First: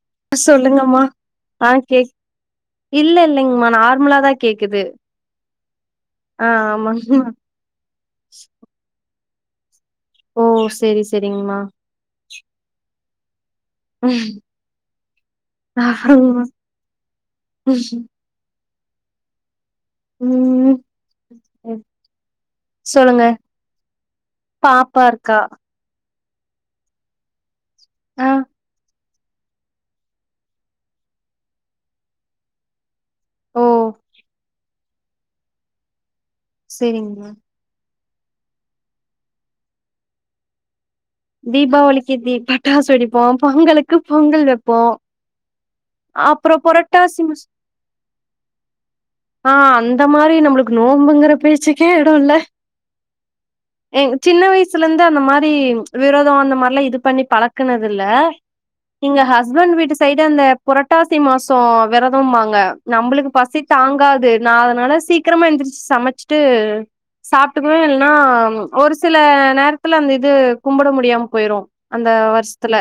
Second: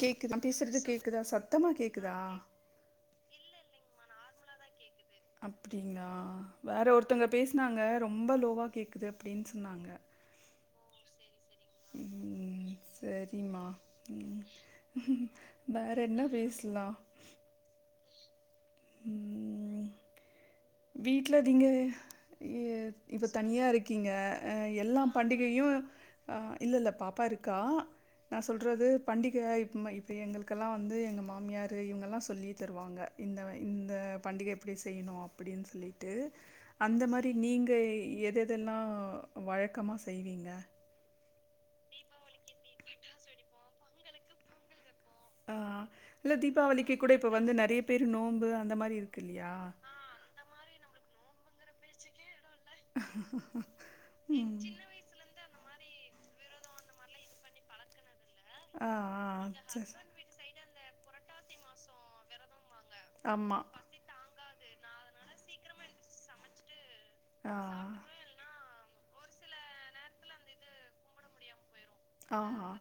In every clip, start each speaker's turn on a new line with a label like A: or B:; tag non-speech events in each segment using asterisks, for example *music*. A: கேக்குதா நா பேசுறது
B: சொல்லுங்கம்மா
A: கேக்குதா சத்தமா
B: ஆ கேக்
A: கேக்குதா
B: இல்ல இல்லைங்கம்மா
A: இல்லல்லங்க
B: நார்மலா தான்
A: நார்மலாதா கேக்குது அப்படிங்களா
B: ஆ
A: வேற ஒருத்தங்க
B: ஆமாங்கம்மா
A: பேசி னாங்க ரொம்ப லோவா கேட்குது அப்டின்னு சொன்னாங்க
B: ஓ சேரி சேரிங்கமா
A: ம் சேரிம்மா ம் வேற என்ன பேசலா
B: ம்ம்
A: ம்
B: ம்
A: வீட்டுலதிங்க இ
B: சொல்லுங்க
A: இப்ப தனியா இருக்கீங்க ஆ
B: பாப்பா
A: எல்லா
B: இருக்கா
A: பண்டிகையு ஆ இல்ல இல்ல பாப்பா இருக்கா
B: ஆ
A: நான் சொல்றது பண்டிகை இப்ப இப்ப எங்களுக்கெல்லா வந்து எங்க மாமியார் இவங்கல்லா சொல்லி தருவாங்க இந்த
B: ஓ
A: இந்த பண்டிகை எப்டி செய்யணு அப்டின்னு சொல்லிட்டு அந்த
B: செரிங்கம்மா
A: மாரி நீங்க எதெதெல்லா வழக்கமா செய்வீங்க
B: தீபாவளிக்கு தீ பட்டாசு வெடிப்போ பொங்கலுக்கு பொங்கல் வைப்போ
A: ஆ இல்ல தீபாவளிக்கு கூட இப்ப வந்து நெறைய பேர் நோம்பு அந்த மாரி இருக்கு இல்லையா
B: இந்த மாரி நம்பளுக்கு நோன்ம்புங்கிற பேச்சுக் கே எடோ இல்ல
A: ம்
B: சின்ன வயசுல இருந் த மாரி விரதோ அந்த மாரிலா இது பண்ணி பழக்குனது இல்ல
A: ஆ
B: எங்க
A: ஆ
B: ஹஸ்பண்ட் வீட்டு சைடு
A: செரி
B: அந்த புரட்டாசி மாசோ விரதம் ம்பாங்க நம்பளுக்கு
A: ஆமா
B: பசி தாங்காது நா அதுனால சீக்கிரமா எந்திரிச்சு சமச்சிட்டு
A: ஆ
B: சாப்டுருவே இல்லன்னா ஒரு சில நேரத்துல அந்த இது கும்பிட முடியாம போயிரு அந்த
A: ஆ ஆ
B: வருஷத்துல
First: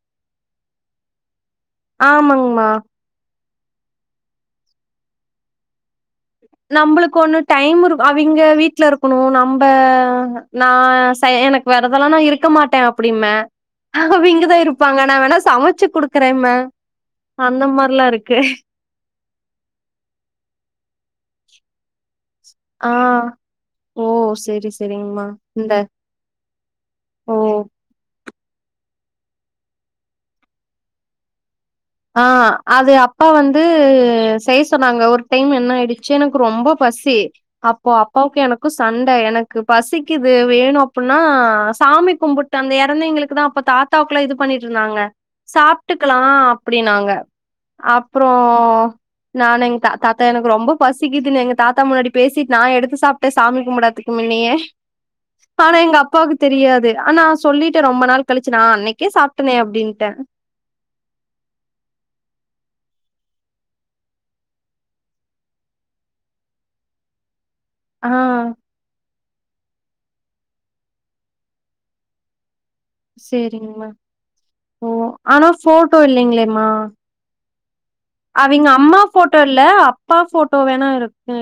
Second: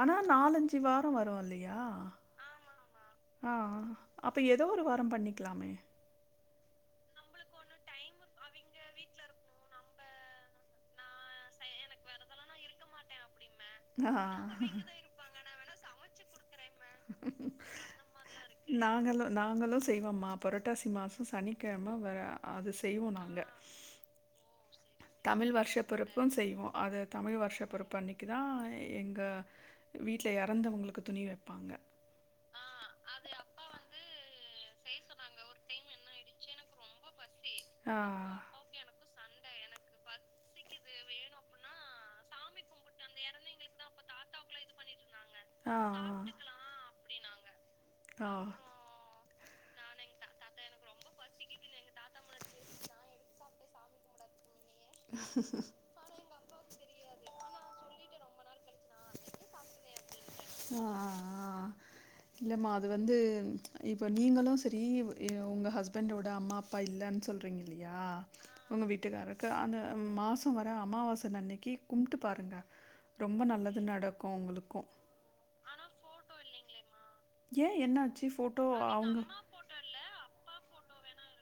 A: ஆனா நாலஞ்சு வாரம் வரு இல்லையா
B: ஆமாங்மா
A: ஆமா ஆமா ஆ அப்போ ஏதோ ஒரு வாரோ பண்ணிக்கலாமே
B: நம்பளுக்கு ஒண்ணு டைம் இரு அவிங்க வீட்டு்ல இருக்கணு நம்ப நா ச எனக்கு வெரதெல்லா நா இருக்க மாட்டே அப்டிம
A: ஆ
B: அவ இங்கதா இருப்பாங்க நா வேணா சமச்சு குடுக்குறேம்ம அந்த மாரிலா இருக்கு
A: நாங்களு நாங்களு செய்வோம்மா புரட்டாசி மாசோ சனிக்கெழமை வெர அது
B: ஆ
A: செய்வோ நாங்க
B: ஓ செரி செ
A: தமிழ் வருஷ பொறப்பும் செய்வோ அது தமிழ்
B: ஓ
A: வருஷ பொறப் பன்னைக்கு தா எங்க வீட்ல இறந்தவங்களுக்கு துணி வப்பாங்க
B: ஆ அது அப்பா வந்து செய்ய சொன்னாங்க ஒரு டைம் என்ன ஆயிடுச்சு எனக்கு ரொம்ப பசி அப்போ
A: ஆ
B: அப்பாவுக்கு எனக் கு சண்ட எனக்கு பசிக்குது வேணு அப்புன்னா சாமி கும்பிட்டு அந்த இறந்தைங்களுக்கு தா அப்ப தாத் தாவுக்குல இது பண்ணிட்டு இருந்தாங்க
A: ஆ
B: சாப்ட்டுக்கலா அப்டினாங்க அப்றோ
A: ஆ
B: நானெங் தா தாத்தா எனக்கு ரொம்ப பசிக்குதுனு எங்க தாத்தா முன்னாடி பேசிட் நா எடுத்து சாப் ட்டு சாமி கும்டதுக்கு முன்னயே பானா எங்க அப்பாவுக்கு தெரியாது ஆனா சொல்லிட்டே ரொம்ப நாள் கழிச்சு நா அன்னைக்கே சாப்ட்டனே அப்டின்டே
A: ஆ ஆ ஆ இல்லம்மா அது வந்து இப்போ நீங்களு சரி எ உங்க ஹஸ்பண்டோட அம்மா அப்பா இல்லன் சொல்றீங்க இல்லையா
B: ஆ
A: உங்க வீட்டுக்காரர் க்கு அந்த மாசோ வர அமாவாசன் அன்னைக்கு கும்ட்டு பாருங்க ரொம்ப நல்லது
B: சேரிங்கமா
A: நடக்கும் உங்களுக்கும்
B: ஓ ஆனா ஃபோட்டோ இல்லேங்ளேமா
A: ஏ என்னாச்சு ஃபோட்டோ
B: அவிங்க அம்மா
A: அவங்க
B: போட்டோ இல்ல அப்பா போட்டோ வேணா இருக்கு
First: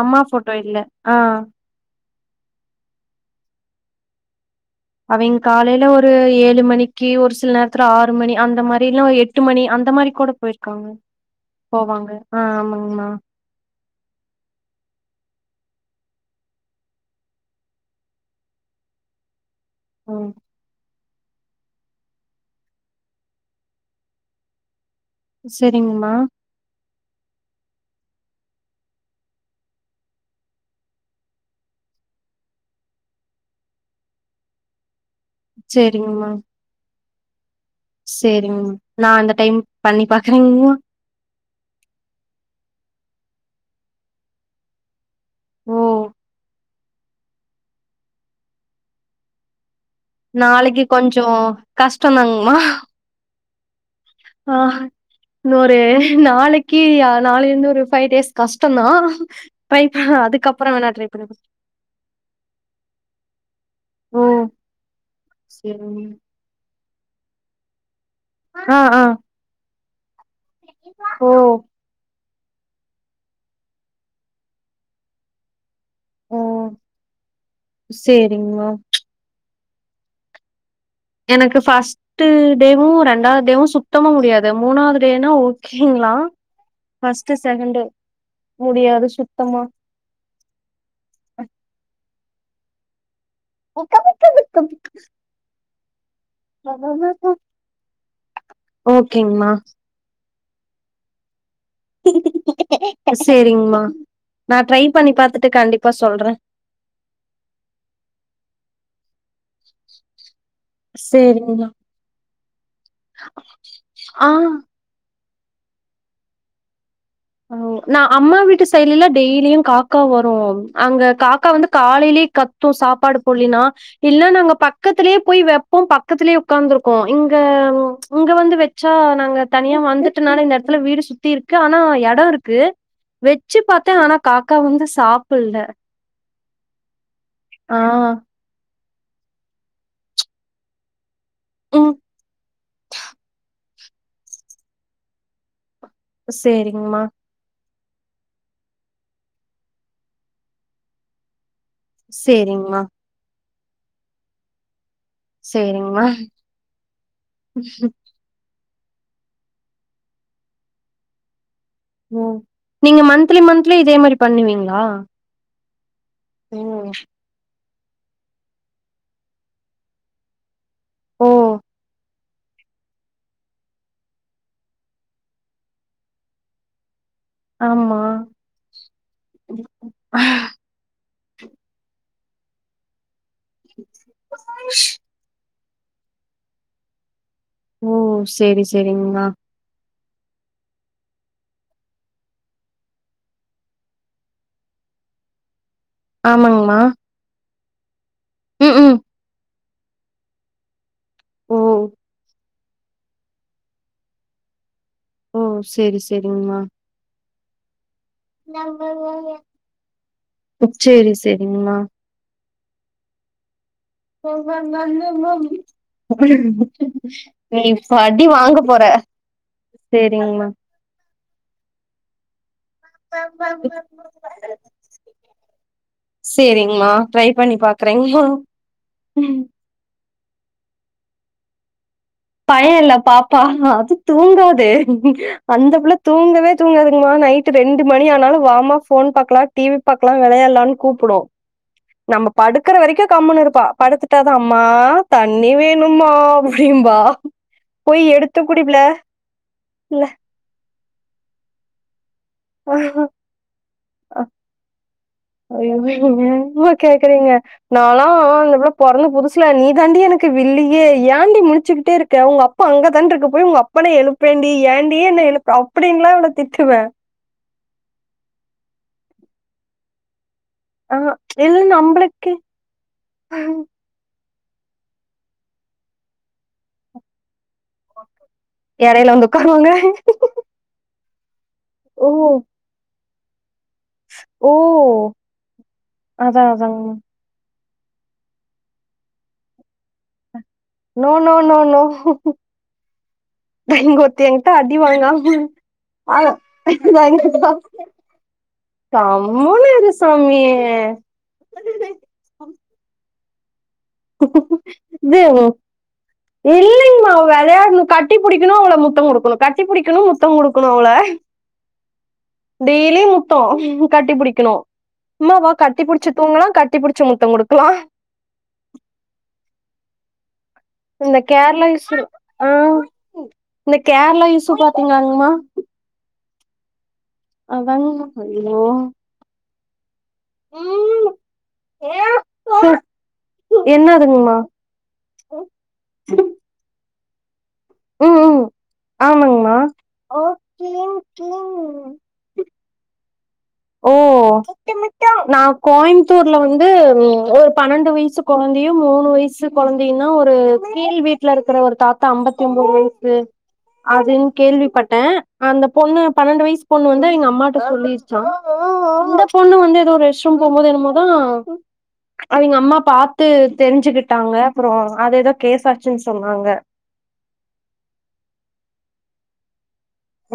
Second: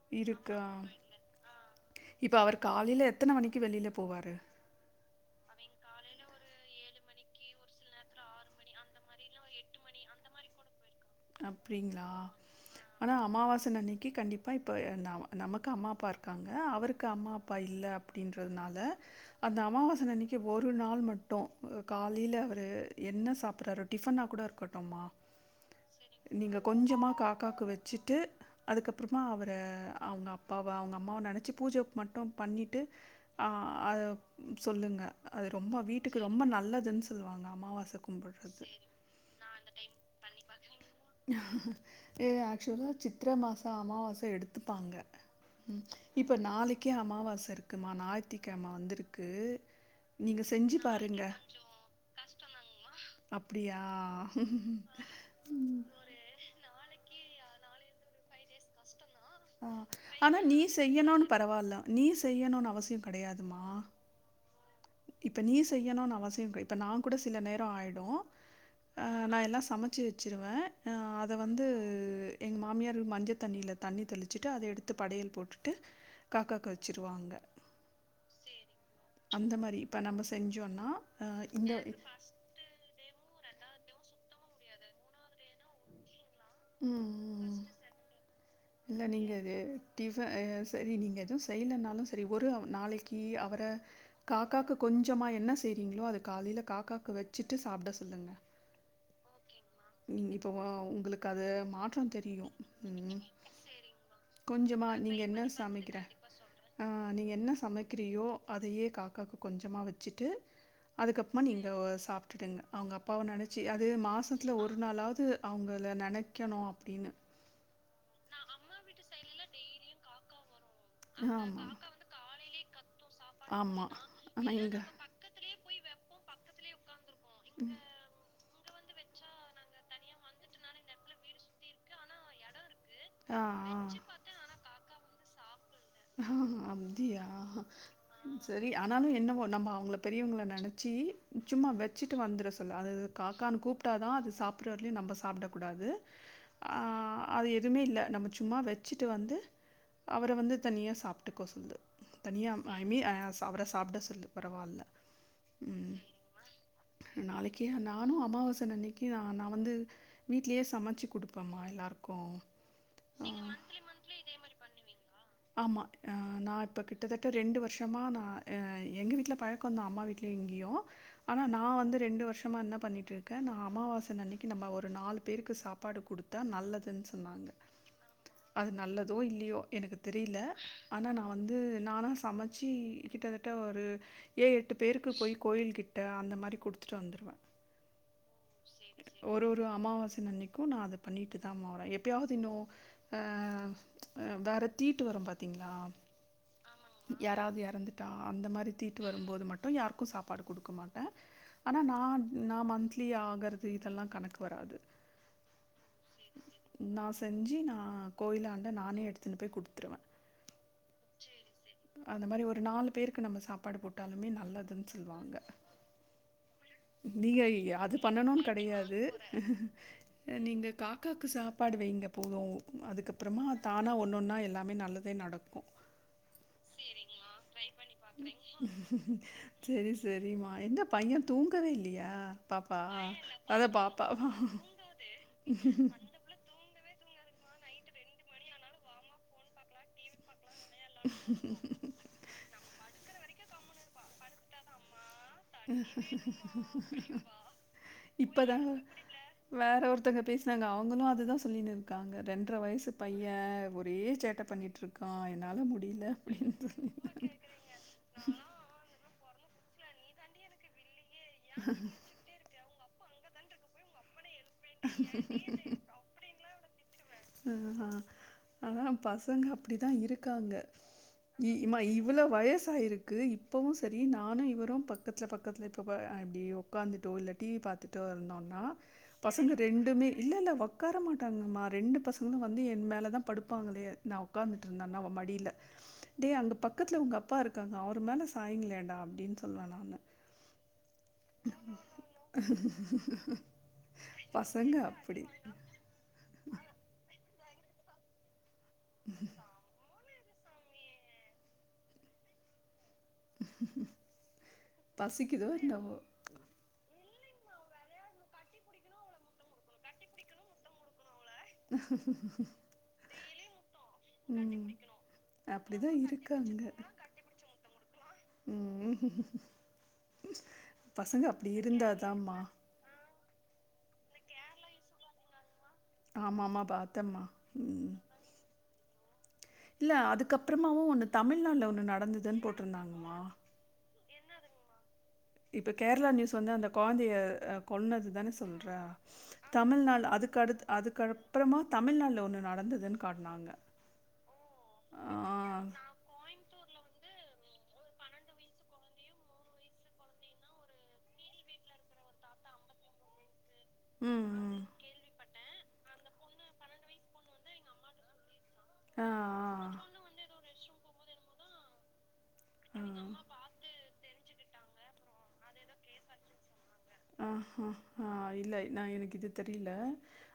B: அம்மா போட்டோ
A: இருக்கா
B: இல்ல ஆ
A: இப்ப அவரு காலைல எத்தன மணிக்கு வெளில போவாரு
B: அவிங் காலைல ஒரு ஏழு மணிக்கு ஒரு சில நேர்த்துல ஆறு மணி அந்த மாரிலா எட் டு மணி அந்த மாரி கூட போய்ருக்காங்க
A: அப்டிங்களா ஆனா அமாவாசன் அன்னைக்கு கண்டிப் ப்ப இப்போ எ ந நமக்கு அம்மா அப்பாருக்காங்க அவருக்கு அம்மா அப்பா இல்ல அப்டின்றனால அந்த அமாவாசன்
B: ம்
A: அன்னைக்கு ஒரு நாள் மட்டு காலேல அவரு என்ன சாப்ட்றாரோ டிஃபனா கூட இருக்கட்டுமா
B: செரிங்மா
A: நீங்க கொஞ்சமா காக்காக்கு வச்சுட்டு அதுக்கப்றோ மா அவர அவுங்க அப்பாவ அவுங்க அம்மாவ நெனச்சு பூஜ மட்டு பண்ணிட்டு ஆ அது சொல்லுங்க அது ரொம்ப வீட்டுக்கு ரொம்ப நல்லதுன் சொல்லுவாங்க அமாவாச
B: சேரிங்மா நா அந்த டைம் பண்ணி பாக்றேங்மா
A: ஏ ஆக்சுவலா சித்ர மாச அம்மாவாச எடுத்துப்பாங்க
B: ஓ
A: ம் இப்ப நாளைக்கே அம்மாவாச இருக்குமா ஞாய்த்திக்கெழம வந்துருக்கு
B: நாளைக்கு கொஞ்சோ கஷ்டோ தாங்மா
A: அப்டியா
B: ஆ இன்னொரு நாளைக்கி அ நாளை இருந்து ஒரு ஃபைவ் டேஸ் கஷ்டந்தா
A: ஆ
B: ட்ரை ப
A: ஆனா நீ
B: அதுக்கப்புறோ வேணா ட்ரை பண்ணி
A: செய்யணுன்
B: பாக்
A: பரவால நீ செய்யணுன் அவசியோ கெடையாதுமா
B: ஓ
A: இப்ப நீ
B: சேரிங்க
A: செய்யணுன் அவசியோ கை இப்ப நா கூட சில நேரோ ஆய்டு
B: ஆ ஆ
A: அ நா எல்லா சமச் ச்சு வச்சுருவே நா
B: ஓ
A: அத வந்து எங்க மாமியாரு மஞ்ச தண்ணில தண்ணி தெளிச்சிட்டு அத எடுத்து படையல் போட்டுட்டு
B: ஓ
A: காக்காக்கு வச்சிருவாங்க
B: சேரிங்க
A: சேரி
B: மேம்
A: அந்த மாரி இப்ப நம்ம செஞ்சோனா
B: எனக்கு ஃபஸ்ட்டு டேவு ரெண்டாது டேவு சுத்தமா முடியாது மூணாவது டேனா ஓகேங்களா
A: ம், ம்.
B: ஃபஸ்ட் செகண்டு்
A: இல்ல
B: முடியாது
A: நீங்க இது
B: சுத்தமா
A: டிஃப அ செரி நீங்க எது செய்லேனாலு செரி ஒரு நாளைக்கி அவர் க காக்காக்கு கொஞ்சோமா என்ன செய்றீங்ளோ அது காலேல காக்காக்கு வச்சுட்டு சாப்ட சொல்லுங்க
B: ஓகேங்மா
A: நீங்க இப்ப மா உங்களுக் அது மாற்றோ தெரியு
B: சேரிங்மா
A: சேரிங்
B: நா ட்ரை
A: கொஞ்சமா
B: பண்ணி
A: நீ என்ன
B: பாத்துட்டு
A: சமைக்குற கண்டிப்பா
B: சொல்றே
A: சொல் ஆ நீங்க என்ன சமைக்கிறீயோ அதையே காக்காக்கு கொஞ்சமா வச்சுட்டு அதுக்கப்மா நீங்க
B: சேரிங்மா
A: ஒ சாப்ட்டுடுங்க அவங்க அப்பாவ நெனச்சு அது
B: ஆ
A: மாசத்ல ஒரு ஒரு நாளாவ்து அவங்கள நெனைக்கணு அப்டின்னு
B: அ நா அம்மா வீட்டு சைட்லலா டெய்லியு காக்கா வரு அங்க காக்கா வந்து காலேலே கத்து சாப்பாடு போட்லீனா இல்ல நாங்க பக்கத்துலே போய் வெப் போம் பக்கத்துலயே உக்காந்துருக்கோ இங்க ம் இங்க வந்து வச்சா நாங்க தனியா வந்து ட்டனால இந்த எடத்துல வீடு சுத்தி இருக்கு ஆனா யார் க்கு
A: ஆ
B: வெச்சு பாத்தே ஆனா காக்கா வந்து சாப்புட்ல
A: ஆ அப்டியா செரி ஆனாலு என்னவோ நம்ம அவங்கள பெரியவங்கள நெனச்சி சும்மா
B: ம்
A: வச்சிட்டு வந்துறச் சொல்லு அது காக்கான்னு கூப்ட்டா தா அது சாப்பிட்ற வரேலயும நம்ப சாப்பிடக்கூடாது
B: சேரிங்ம்மா
A: அது எதுவுமே இல்ல நம்ம சும்மா வச்சிட்டு வந்து அவர வந்து தனியா சாப்பிட்டுக்கோ சொல்லு தனியா
B: சேரிங்மா
A: ஐ மீன் அ அவர சாப்ட சொல்லு பரவால்ல ம்
B: சேரிங்மா
A: நாளைக்கே நா நானு அமாவாசன் அன்னைக்கு நா நா வந்து வீட்லயே சமச்சு குடுப்பம்மா எல்லாருக்
B: ஒ நீங்க மந்த்லி மந்த்லி இதே மாறி பண்ணுவீங்ளா
A: ஆமா அ நா இப்போ கிட்டத்தட்ட ரெண்டு வருஷோ மா நா எங்க வீட்ல பழக்கந்தா அம்மா வீட்டுலேயு இங்கேயு
B: ஓ
A: ஆனா நா வந்து ரெண்டு வருஷோ மா நா பண்ணிட்டு இருக்கே நா அமாவாச அன்னைக்கு நம்ம ஒரு நாலு பேருக்கு சாப்பாடு குடுத்தா நல்லதுன் சொல் வாங்க
B: ஆமா
A: அது நல்லதோ இல்லையோ எனக்கு தெரியலே ஆனா நா வந்து நானா சமச்சு எங்கிட்ட கிட்ட ஒரு ஏழு எட்டு பேருக்கு போயி கோயில் கிட்ட அந்த மாதிரி குடுத்துட்டு வந்துருவே
B: ஓ செரி செரிங்கம்மா
A: ஒரு அமாவாசன் அன்னைக்கு நா அதப் பண்ணிட்டு தா மா வரேன் எப்பயாவது இன்னும் அ அ வேற தீட்டு வரு பார்த்தீங்ளா
B: ஆமாங்ம்மா
A: யாராவது எறந்துட்டா அந்த மாதிரி தீட்டு வரும்போது மட்டு யாருக்கு சாப்பாடு குடுக்க மாட் டே
B: ஓ!
A: ஆனா நா நா மந்த்லி ஆகுறது இதெல்லா கணக்கு வராது
B: ஓ செரி செரிங்ம்மா
A: நா செஞ்சு நா கோயிலாண்ட நானே எடுத்துன் போய் குடுத்துருவே
B: சரி, சரிங்கம்மா.
A: சேரிங்க அந்த மாதிரி ஒரு நாலு பேருக்கு நம்ம சாப்பாடு போட் டாலுமே நல்லதுன் சொல்லுவாங்க டி ஐ
B: நீ
A: யார்
B: இப்ப
A: அது
B: அடி
A: பண்ணனுன்
B: வாங்க போற.
A: கெடையாது
B: சரிங்கம்மா.
A: நீங்க காக்காக்கு சாப்பாடு வைங்க போது அதுக்கப்பறமா தானா ஒன்னொன்னா எல்லாமே நல்லதே நடக்கு சேரிங்கம்மா ட்ரை பண்ணி பாக்குறேங்மா செரி செரிமா என்ன பைய தூங்கவே இல்லயா
B: பைய இல்ல பாப்பா அது தூங்காது அந்த புள்ள தூங்கவே தூங்காதுங்கம்மா நைட்டு ரெண்டு மணி ஆனாலு வாம்மா ஃபோன் பாக்கலா டிவி பாக்கலா வெளையாடலானு கூப்டும் நம்ம படுக்கற வரைக்கு கம்முன்னு இருப்பா படுத்துட்டா தா அம்மா தண்ணி வேணும்மா அப்பிடிம்பா
A: இப்பதாங்க வேற
B: இல்ல.
A: ஒருத்தங்க பேசி நாங்க அவங்களு அது தா சொல்லினு இருக்காங்க ரெண்ட்ர வயசு பைய ஒரே சேட்ட பண்ணிட்ருக் க்கா என்னால முடில *inaudible*
B: நால்லா இந்தப்புள்ள பொறந்த புதுசுல நீ தாண்டி எனக்கு வில்லியே ஏண்டி முழிச்சுக்கிட்டே இருக்க உங்க அப் அப்பா அங்க தான்ட்டு இருக்கு போய் உங்க அப்பன எழுப்பேண்டி ஏண்டி என்னைய எழுப்புற அப்டின்லா இவள திட்டுவ
A: ஆனா நம்ம பசங்க அப்டித்தா இருக்காங்க
B: ஆ இல்ல
A: இம்மா இவ்ளோ
B: நம்மளுக்கு
A: வயசாயிருக்கு இப்பவு ஸ் சரி நானு இவரு பக்கத்ல பக்கத்ல இப்போ ப இப்டி உக்காந்துட்டோ இல்ல டி வி பாத்து ட்டோ இருந்தோனா
B: இடையில வந்து
A: பசங்க
B: உட்காருவாங்க.
A: ரெண்டுமே இல்ல இல்ல ஒக்கார மாட்டாங்கமா ரெண்டு
B: "ஓ!
A: பசங்களு வந்து என் மேலே தா படுப்பாங்களே நா
B: ஓ!
A: உக்காந்துட்டு இருந்தேனா அவன் மடில டேய்
B: அதான்
A: அங்க
B: அதாங்க.
A: பக்கத்ல உங்க அப் ப்பா இருக்காங்க அவர் மேல சாயுங்களேன்டா அப்டின்னு சொல்வ நானு
B: நோ நோ நோ நோ தா இங்க ஒருத்தி எங்கிட்ட
A: பசங்க
B: அடி
A: அப்படி.
B: வாங்காம ஆஹ் கண்டிப்பா கம்முன்னு இரு சௌமி இதோ
A: பசிக்குதோ என்னவோ?
B: இல்லைங்மா அவ வெளையாணு கட்டி புடிக்கணு அவள முத்த குடுக்கணு கட்டி புடிக்கணு முத்த குடுக்கணு அவள டெய்லி முததோ கட்டி புடிக்ணு
A: ம்.
B: அம்மா வா கட்டி
A: அப்படிதான்
B: புடிச்சு தூங்கலா
A: இருக்காங்க.
B: கட்டி புடிச்சு முத்த குடுக்லா
A: ம்
B: இந்த
A: பசங்க அப்டி
B: கேர்ளா இஸு
A: இருந்தாதாம்மா
B: ஆ இந்த கேர்ளா இஸு பாத்திங்ளாமா
A: ஆமா மா பாத்தன்மா
B: அதாங்மா அய்யயோ
A: இல்ல அதுக்கப்றமாவு ஒன்னு தமிழ்நாட்ல ஒண்ணு நடந்ததுன் போட்ருந்தங்கமா
B: இல்ல
A: இப்ப கேர்ளா நியூஸ் வந்து அந்த கொழந்தய கொன்னது
B: ம்
A: தான
B: ம்
A: சொல்ற
B: ஆமாங்மா
A: தமிழ்நாட்ல அதுக்கடுத் அதுக்கப்றமா தமிழ்நாடுல ஒன்னு நடந்ததுன் காட்னாங்க
B: ஓ
A: ஆ
B: நா கோய்ம் புத்தூர்ல வந்து ஒரு பன்னண்டு வயசு கொழந்தையு மூணு வயசு கொழந்தையு தா ஒரு கீழ் வீட் ல இருக்குற ஒரு தாத்தா அம்பத்தி ஒம்போது வயசு அதுன்
A: ம் ம்
B: கேள்விப்பட்ட அந்த பொண்ணு பன்னண்டு வயசு பொண்ணு வந்து இங்க அம்மாட்ட சொல்லி
A: ஆ
B: இந்த பொண்ணு
A: ஆ
B: வந்து ஏதோ ஒரு ரெஸ்ட்ரூம் போம்போது என்னமோ தா அவிங்க அம்மா
A: ம்
B: பாத்து தெரிஞ்சுகிட்டாங்க அப்றோ அது எதோ கேஸ் ஆச்சுன் சொன்னாங்க
A: ஆ ஹ ஹ ஹ இல்ல நா எனக்கு இது தெரில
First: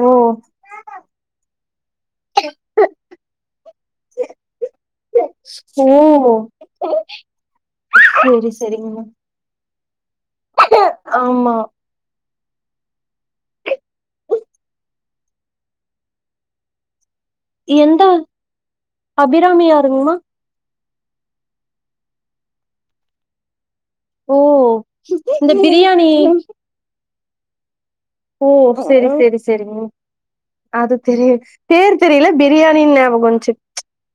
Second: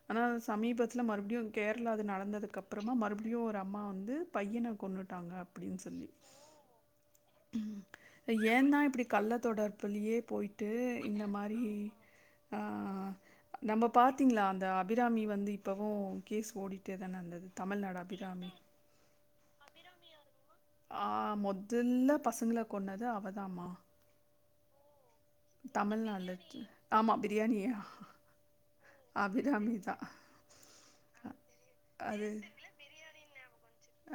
B: ஓ
A: ஆனா சமீபத்ல மறுபடியு கேர்ளா அது நடந்ததுக்கப்றமா மறுபடியு ஒரு அம்மா வந்து பையன கொன்னுட்டாங்க அப்டின்
B: ஓ
A: சொல்லி
B: செரி
A: ஏதான் இப்டி
B: செரிங்கம்மா
A: கள்ள தொடர் பிலியே போய்ட்டு இந்த
B: ஆமா
A: மாரி ஆ நம்ப பாத்திங்ளா அந்த அபிராமி வந்து இப்பவு கேஸ் ஓடிட்டேதானே இருந்தது தமிழ்நாடு
B: எந்த
A: அபிராமி
B: அபிராமி யாருங்மா
A: ஆ மொதல்ல பசங்கள கொன்னது அவதாம்மா
B: ஓ இந்த பிரியாணி
A: தமிழ்நாடுல ஆமா பிரியாணி
B: ஓ செரி செரி செரிங்க அது தெரிய பேர் தெரில
A: அது
B: பிரியாணின் ஞாபக வன்ச்சு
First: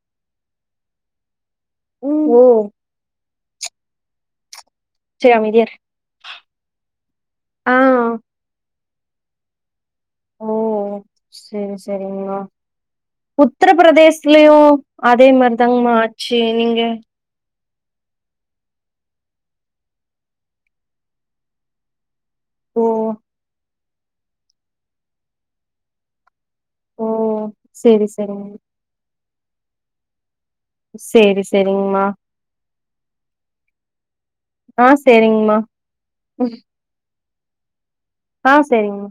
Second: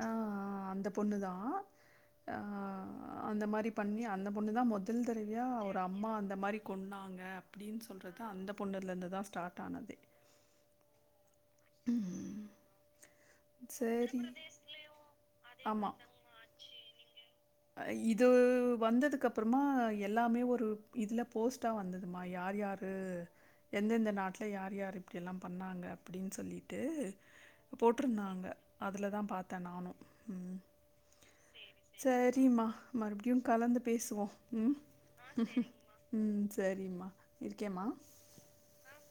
A: ஆ ஆ அந்த பொண்ணுதா
B: ஓ
A: ஆ அந்த மாரி பண்ணி அந்த பொண்ணுதா மொதல்
B: செரி
A: தறவயா
B: அமைதியா இரு
A: ஒரு அம்மா அந்த மா ரி கொன்னாங்க
B: ஆ
A: அப்டின் சொல்றது அந்த பொண்ணுலருந்துதா ஸ்டார்ட் ஆனதே
B: ஓ சேரி சேரிங்மா
A: ம் சேரி
B: உத்ரபிரதேசலயு அதே மாரி
A: ஆமா
B: தாங்மா ஆச்சு நீங்க
A: இது வந்ததுக்கு அப்றமா எல்லாமே ஒரு இதுல போஸ்ட்டா வந்ததுமா யார்
B: ஓ
A: யாரு எந்தெந்த நாட்ல யார் யார் இப்டி எல்லா பண்ணாங்க அப்டின் சொல்லி ட்டு
B: ஓ செரி
A: போட்ருந்தாங்க
B: செரிங்க
A: அதுலதா பாத்தே நானு ம்
B: சேரி
A: சரிம்மா மறுபடியு கலந்து பேசுவோ ம்
B: ஆ செரிங்கமா
A: ம் சரிம்மா இருக்கேமா
B: ஆ சரிங்